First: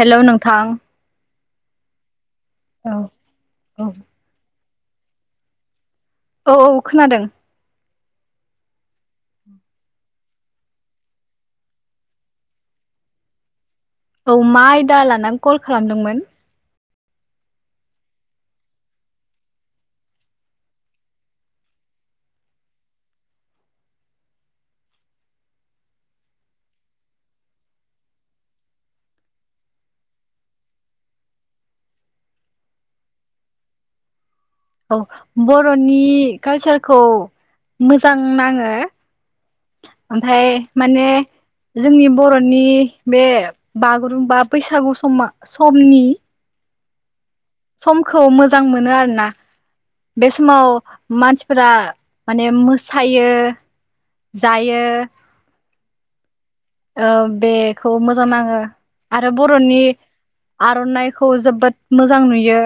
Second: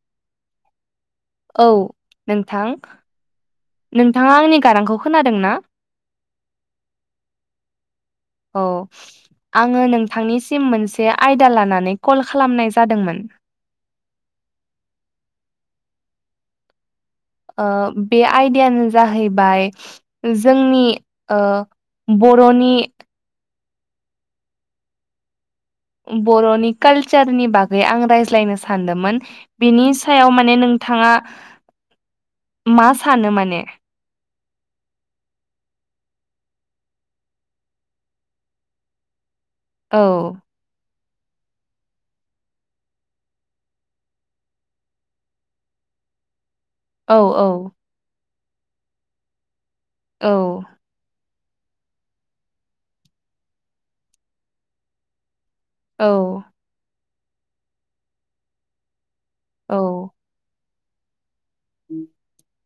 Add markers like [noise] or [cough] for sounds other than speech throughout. हेल' नोंथां औ नोंथां औ औ नोंथाङा आंनि गारांखौ खोनादों ना औ औ खोनादों औ आङो नोंथांनिसिम मोनसे आयदा लानानै कल खालामनाय जादोंमोन औ मा आयदा लानानै कल खालामदोंमोन ओ बे आयदायानो जाहैबाय जोंनि ओ बर'नि बर'नि कालचारनि बागै आं रायज्लायनो सानदोंमोन बिनि सायाव माने नों थाङा मा सानो माने औ बर'नि कालचारखौ मोजां नाङो औ ओमफाय माने [inaudible] जोंनि बर'नि बे बागुरुमबा बैसागु समा समनि औ औ समखौ मोजां मोनो आरोना बे औ समाव मानसि फोरा माने मोसायो जायो औ ओ बेखौ मोजां नाङो आरो बर'नि औ आर'नाइ खौ जोबोद मोजां नुयो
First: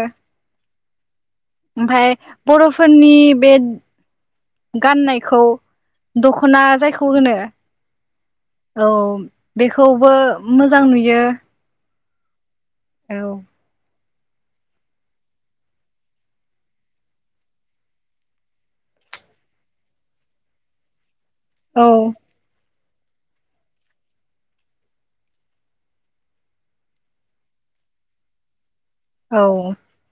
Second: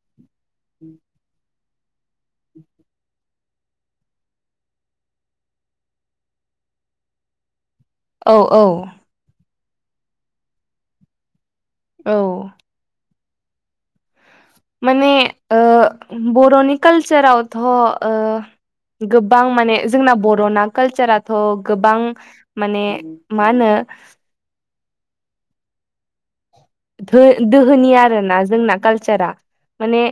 [inaudible] ओमफाय बर'फोरनि बे गाननायखौ दखना जायखौ होनो औ औ बेखौबो मोजां नुयो औ औ माने ओ बर'नि कालचरावथ' ओ गोबां माने जोंना बर'ना कालचारा थ' औ गोबां माने मा होनो दोहोनि आरो ना जोंना कालचारा औ माने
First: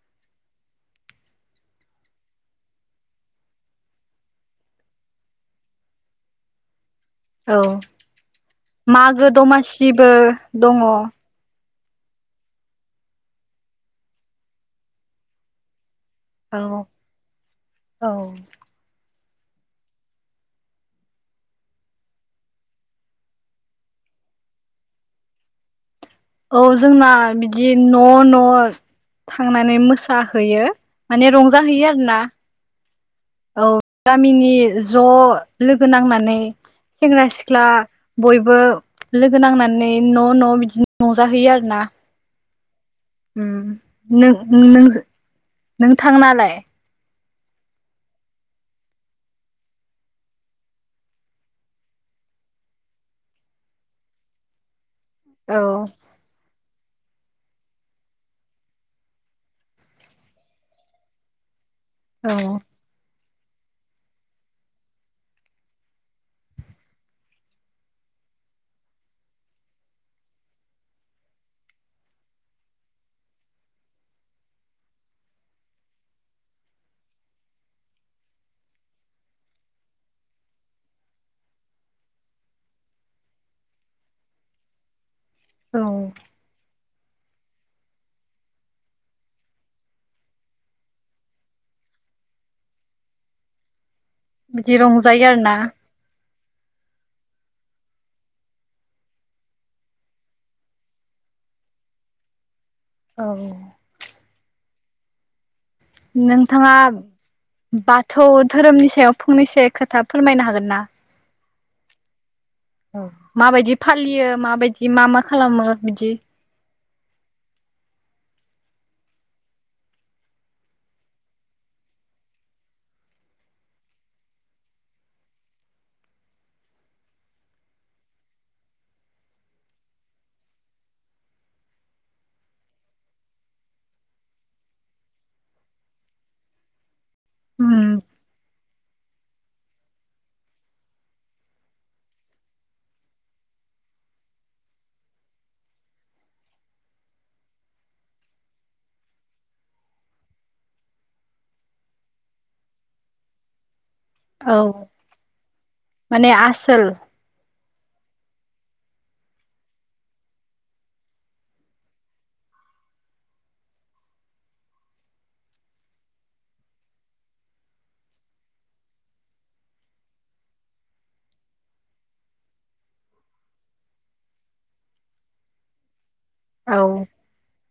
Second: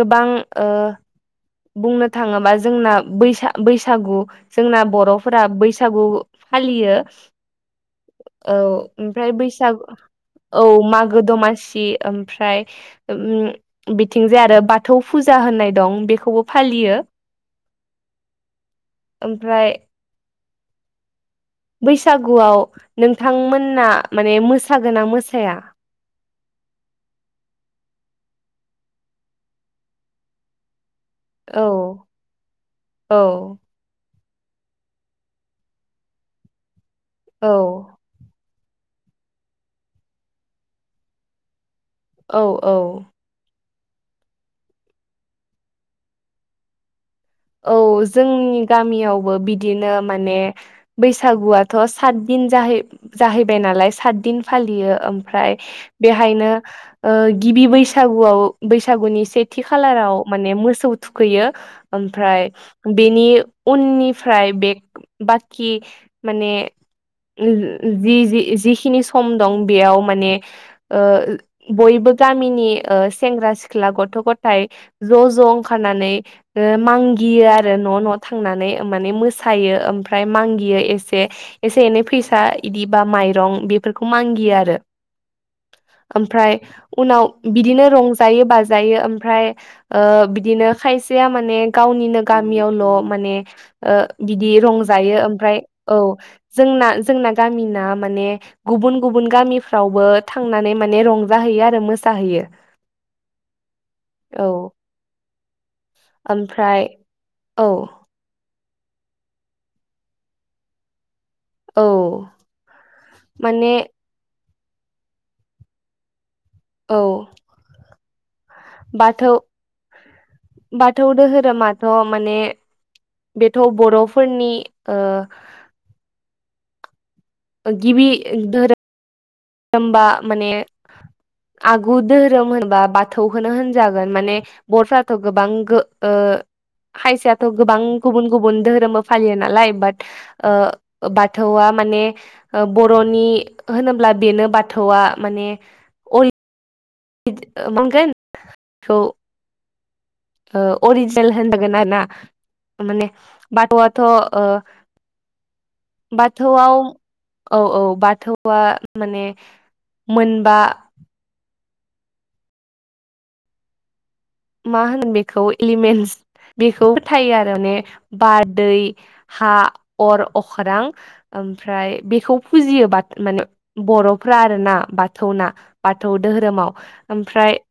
गोबां ओ बुंनो थाङोबा जोंना बैसागु जोंना बर'फोरा बैसागु फालियो औ औ मागो ओमफ्राय बैसागु दमासिबो औ मागो दमासि सि ओमफ्राय बिथिंजाय आरो बाथौ फुजा होननाय दं बे आं औग औ। ओमफ्राय। बैसागुआव नोंथांमोनना मानेमोसागोना मोसाया। औ जोंना बिदि न' न' थांनानै मोसाहैयो। माने औ रंजाहैयो आरो ना औ औ। गामिनि ज' लोगो नांनानै सेंग्रा औ सिख्ला बयबो। लोगो नांनानै न' न' बिदिनो रंजाहैयो आरो ना। औ औ। ओम नों नों नोंथांनालाय। औ जोंनि गामियावबो बिदिनो माने बैसागुआथ' सातदिन। जाहै-जाहैबाय नालाय सातदिन फालियो ओमफ्राय औ बेहायनो। ओ गिबि बैसागुआव बैसागुनि सेथि खालाराव माने मोसौ थुखैयो। ओमफ्राय बेनि। उननिफ्राय बेग बाखि माने। ओम जिस जि जिखिनि सम दं बेयाव माने बयबो। गामिनि सेंग्रा सिख्ला गथ' गथाइ ज' ज' ओंखारनानै। ओ मांगियो आरो न' न' थांनानै माने मोसायो ओमफ्राय मांगियो एसे। एसे एनै फैसा इदि बा माइरं बेफोरखौ मांगियो आरो। औ ओमफ्राय। उनाव बिदिनो रंजायो बाजायो ओमफ्राय बिदिनो ओ खायसे। सेया माने गावनिनो गामियावल' माने ओ पे। बिदि रंजायो ओमफ्राय औ जोंना जोंना। गामिना माने गुबुन गुबुन गामिफ्रावबो थांनानै माने रंजाहैयो आरो मोसाहैयो।। औ। औ नोंथाङा ओमफ्राय औ बाथौ धोरोमनि सो। सायाव फंनैसो खोथा फोरमायनो हागोन ना। औ औ माने माबायदि फालियो माबायद। बि मा मा खालामो बिदि। औ बाथौ। बाथौ दोहोरोमाथ' माने। बेथ' बर'फोरनिओ। गिबि धोरोम ओमबा माने। आगु दोहोरोम होनबा बाथौखौनो होनजागोन माने बर'फ्राथ' गोबां गो ओ। ओ ओ। खायसेआथ' उम गोबां गुबुन गुबुन दोहोरोमबो फालियो नालाय बाट ओ बाथौआ। माने ओ बर'नि होनोब्ला बेनो बाथौआ माने आय। इद ओ बुंगोन खौ। ओ अरिजिनल होनदोगोन आरो ना माने बात'आत। थ' ओ औ माने बाथौआव आसोल औ औ। बाथौआ माने मोनबा। मा होनो बेखौ एलिमेन्टस। बेखौबो फोथायो आरो माने बार दैै हा अर अख्रां। ओमफ्राय बेखौ फुजियो बाथ माने बर'फ्रा आरोना बाथौना बाद। बाथौ दोहोरोमाव औ ओमफ्राय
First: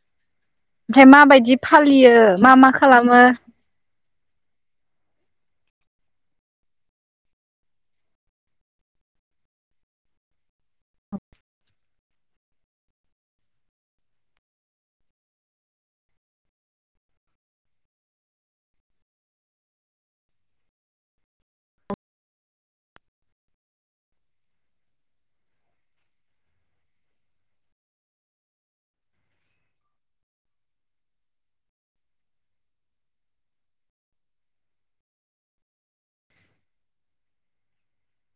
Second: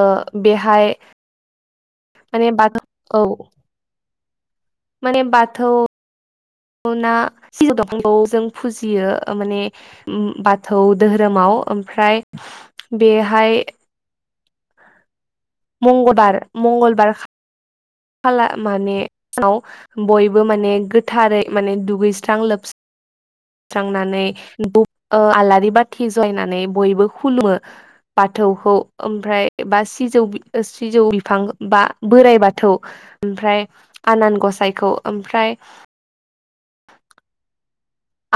ओ बेहाय ओमफ्राय माबायदि फालियो माने मा मा बाथौ खालामो औ माने बाथौ ना सिजौ दफांखौ जों फुजियो माने बाथौ दोहोरोमाव ओमफ ओमफ्राय बेहाय मंगबार मंगलबार खाला माने याव बयबो माने गोथारै माने दुगैस्रां लोबस्रां स्रांनानै [unintelligible] ओ आलारि बाथि जलायनानै बयबो खुलुमो बा बाथौखौ ओमफ्राय बा सिजौ सिजौ बिफां बा बोराइ बाथौ ओमफ्राय आनान गसाइखौ ओमफ्राय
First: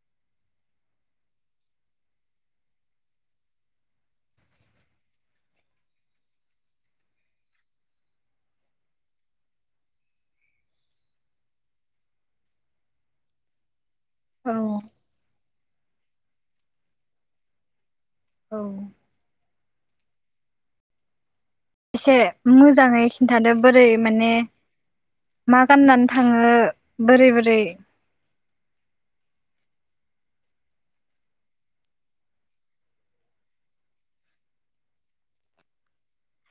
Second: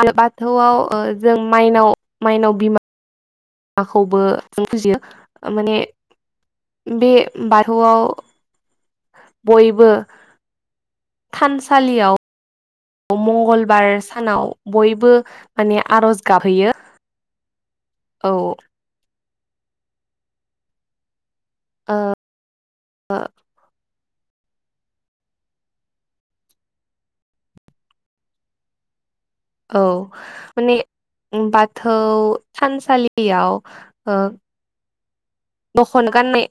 आरो बाथौआव जों माइनाव माइनाव बिमा माखौबो जों फुजियो माने बे बाथौआव बयबो थानसालियाव मंगलबार सानाव औ बयबो माने आरज गाबहैयो औ एसे मोजाङै खिन्थादो बोरै माने मा गाननानै थाङो बोरै बोरै [inaudible] औ माने बाथौ थानसालियाव दखना गाननाय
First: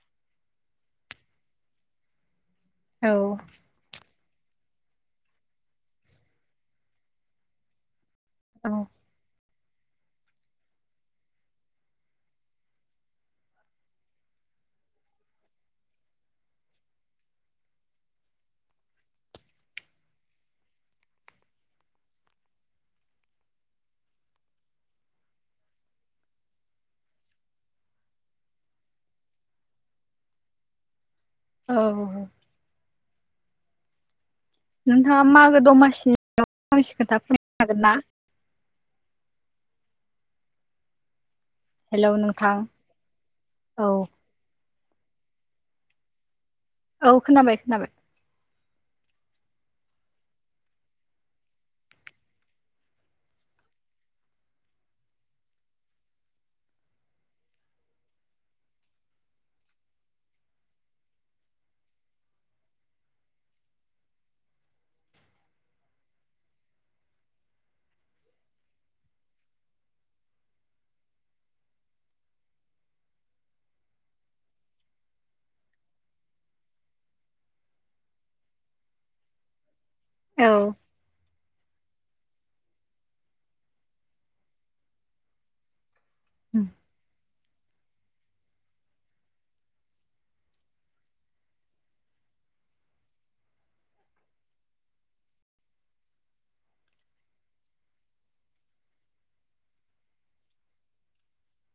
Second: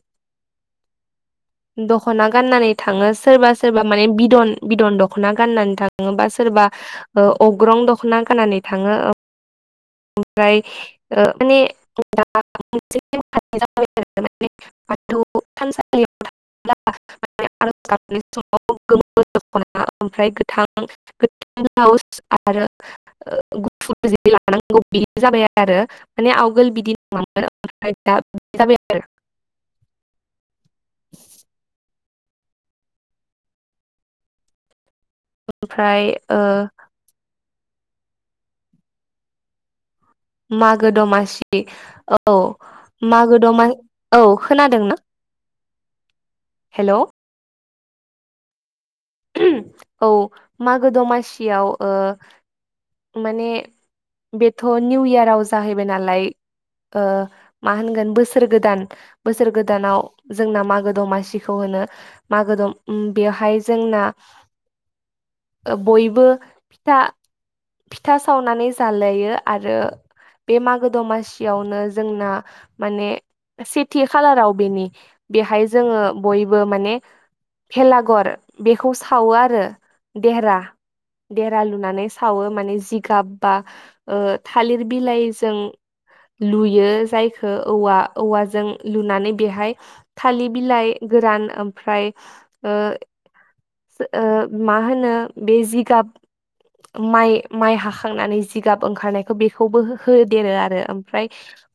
दखना गा गाननानै थाङो औ सोरबा सोरबा माने बिदन बिदन दख'ना गाननानै थाङो बा सोरबा अग्रं दख'ना गाननानै औ थाङो ओमफ्राय ओ माने [unintelligible] माने बाथौ थानसालियाव थाङोब्ला माने आरज गाबनाय समाव गोमो दखना ओमफ्राय गोथां गोथां ब्लाउस आरो गुफुर जि लानांगौ बिनो जाबाय आरो माने आवगोल बिदि नङामोन ओमफ्राय दा बिदि जाबाय आरो [inaudible] औ नोंथाङा मागो ओमफ्राय दमासि ओ [unintelligible] हागोन ना मागो दमासि हेलौ औ नोंथां मागो दमा औ खोनादों ना? औ खोनाबाय खोनाबाय औ मागो दमासियाव माने बेथ' निउ इयाराव जाहैबाय नालाय ओ मा होनगोन बोसोर गोदान बोसोर गोदानाव जोंना मागो दमासिखौ होन नो मागो दम बेवहाय जोंना ओ बयबो फिथा फिथा सावनानै जालायो आरो बे मागो दमासियावनो जोंना माने सेथि खालाराव बेनि बेहाय जोङो बयबो माने भेलागर बेखौ सावो आरो औ देहेरा देरा लुनानै सावो माने जिगाब बा ओ थालिर बिलाइजों लुयो जाय औवा औवाजों लुनानै बेहाय थालिर बिलाइ गोरान ओमफ्राय ओ ओ मा होनो बे जिगाब माइ माइ हाखांनानै जिगाब ओंखारनायखौ बेखौबो हो-होदेरो आरो ओमफ्राय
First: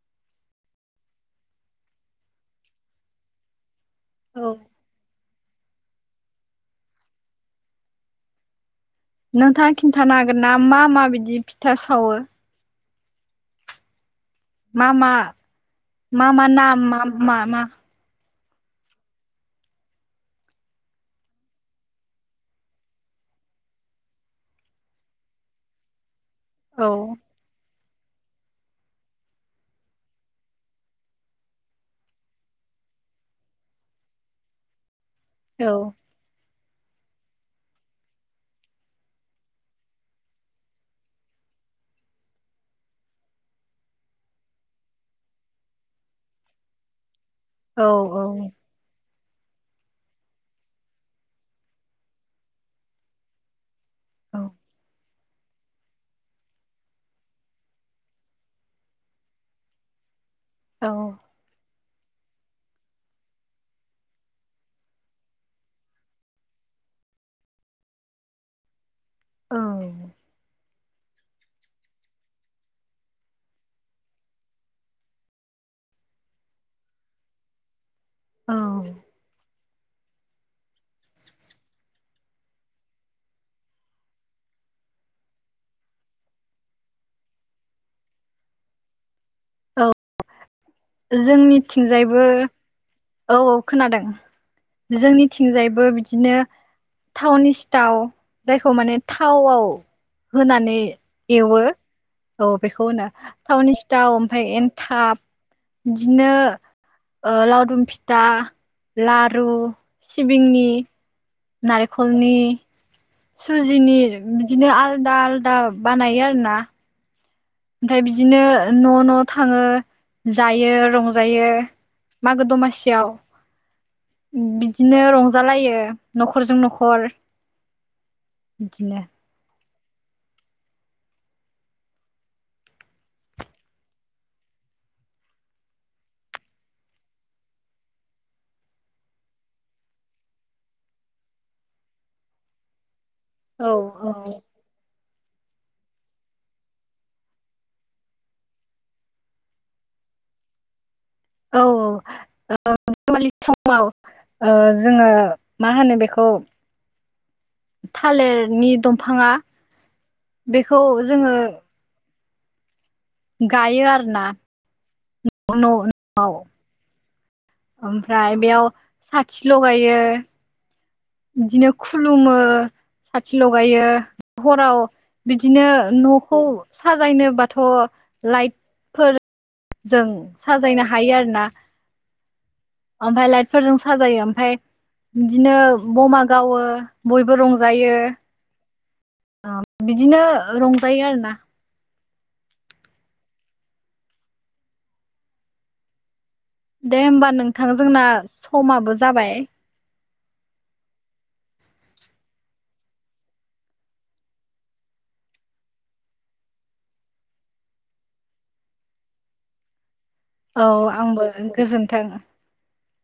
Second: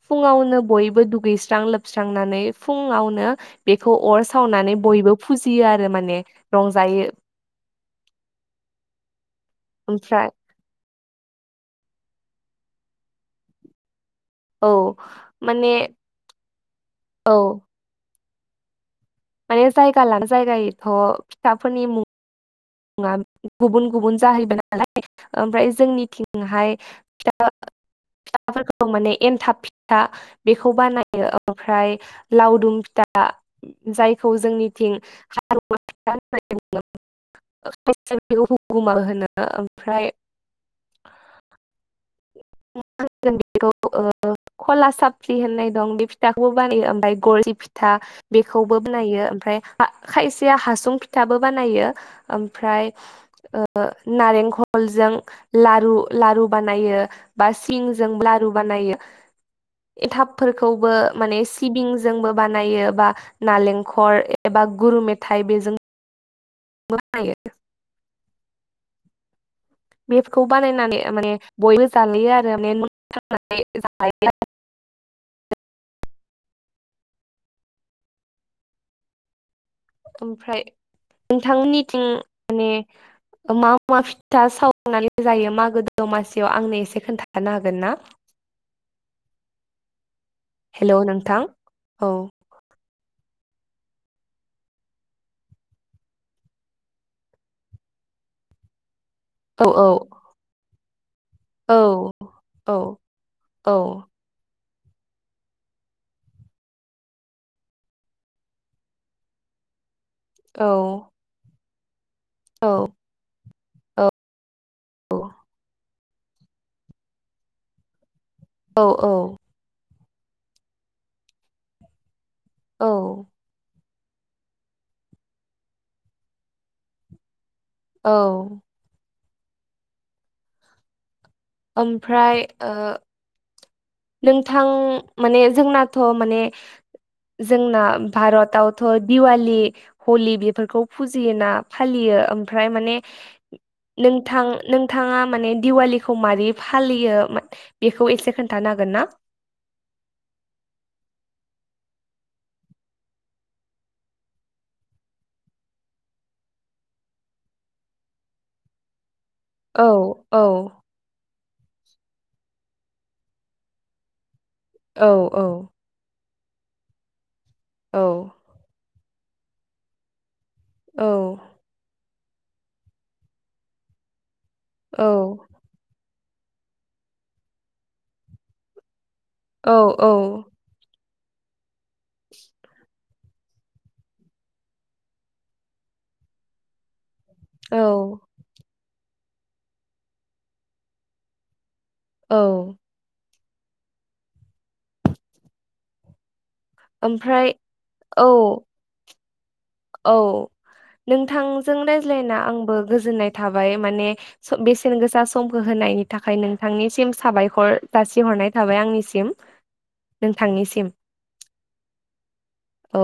फुङावनो बयबो दुगैस्रां लोबस्रांनानै फुङावनो बेखौ अर औ सावनानै बयबो फुजियो आरो माने रंजायो नोंथाङा खिन्थानो ओमफ्राय हागोन ना मा मा बिदि फिथा सावो? औ मामा माने मामा नाम मा औ मा मा माने जायगा लानो जायगायैथ' फिथाफोरनि मुं ङा गुबुन गुबुन जाहैबाय नालाय ओमफ्राय जोंनिथिं हाय औ फिथाफोरखौ माने एन्थाब फिथा बेखौ बानायो ओमफ्राय लावदुम फिथा जायखौ जोंनिथिं औ हालुवा फिथा होननानै हुगुमा होनो ओमफ्राय [inaudible] बेखौ खला साबि होननाय दं बे फिथाखौबो बानायो ओमफ्राय गरसि फिथा औ औ औ बेखौबो बनायो ओमफ्राय खायसेया हासुं फिथाबो बानायो ओमफ्राय नारेंखलजों लारु लारु बानायो बा सिंजों लारु बानायो औ एनथाबफोरखौबो माने सिबिं जोंबो बानायो बा नालेंखर एबा गुरु मेथाइ बेजों [unintelligible] अ बेफोरखौ बानायनानै माने बयबो जालोयो आरो माने ननानै जायो आरो [inaudible] औ ओमफ्राय नोंथांनिथिं माने मा मा फिथा सावनानै जायो मागो दमासियाव आंनो एसे खोन्थानो हागोन ना [inaudible] औ हेलौ नोंथां औ जोंनिथिंजायबो औ औ खोनादों जोंनिथिंजायबो बिदिनो टावनि सिथाव जायखौ माने औ थावआव होनानै एवो औ बेखौ होनो औ थावनि सिटाव ओमफ्राय एनथाब बिदिनो लावदुम फि था लारु नारेंखलनि औ खलनि सुजिनि बिदिनो आलदा आलादा बानायो आरो ना ओमफ्राय बिदिनो औ न' न' थाङो जायो रंजायो मागो औ दमासियाव बिदिनो रंजालायो न'खरजों न'खर बिदिनो औ ओमफ्राय नोंथां माने जोंनाथ' माने जोंना भारतआवथ' दिवालि हलि बेफोरखौ फुजियोना फालियो ओमफ्राय माने औ औ नोंथां नोंथाङा माने दिवालिखौ माबै फालियो बेसे खोन्थानो हागोन ना औ औ औ दिवालि समाव जोङो मा होनो बेखौ थालिरनि दंफाङा औ औ बेखौ जोङो गायो आरो ना औ औ औ औ ओमफ्राय बेयाव साथि लगायो औ बिदिनो खुलुमो साथि लगायो हराव औ बिदिनो न' खौ साजायनोबाथ' लाइट फोर औ जों साजायनो ह हायो आरो ना [inaudible] ओमफ्राय लाइटफोरजों साजायो ओमफ्राय बिदिनो बमा गावो बयबो रंजायो औ ओ बिदिनो रंजायो आरोना औ दे होमबा ओमफ्राय नोंथां जोंना औ समाबो जाबाय औ नोंथांजों रायज्लायना आंबो गोजोननाय थाबाय माने बेसेन गोसा समखौ होनो नायनि थाखाय नोंथांनिसिम साबायखर जासिहरनाय थाबाय आंनिसिम औ नोंथांनिसिम आंबो गोजोन्थों औ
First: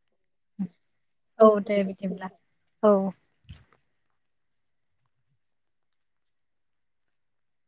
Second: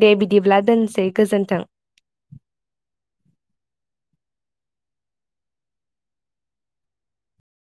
दे बिदिब्ला दोनसै औ गोजोन्थों। दे बिदि होनब्ला औ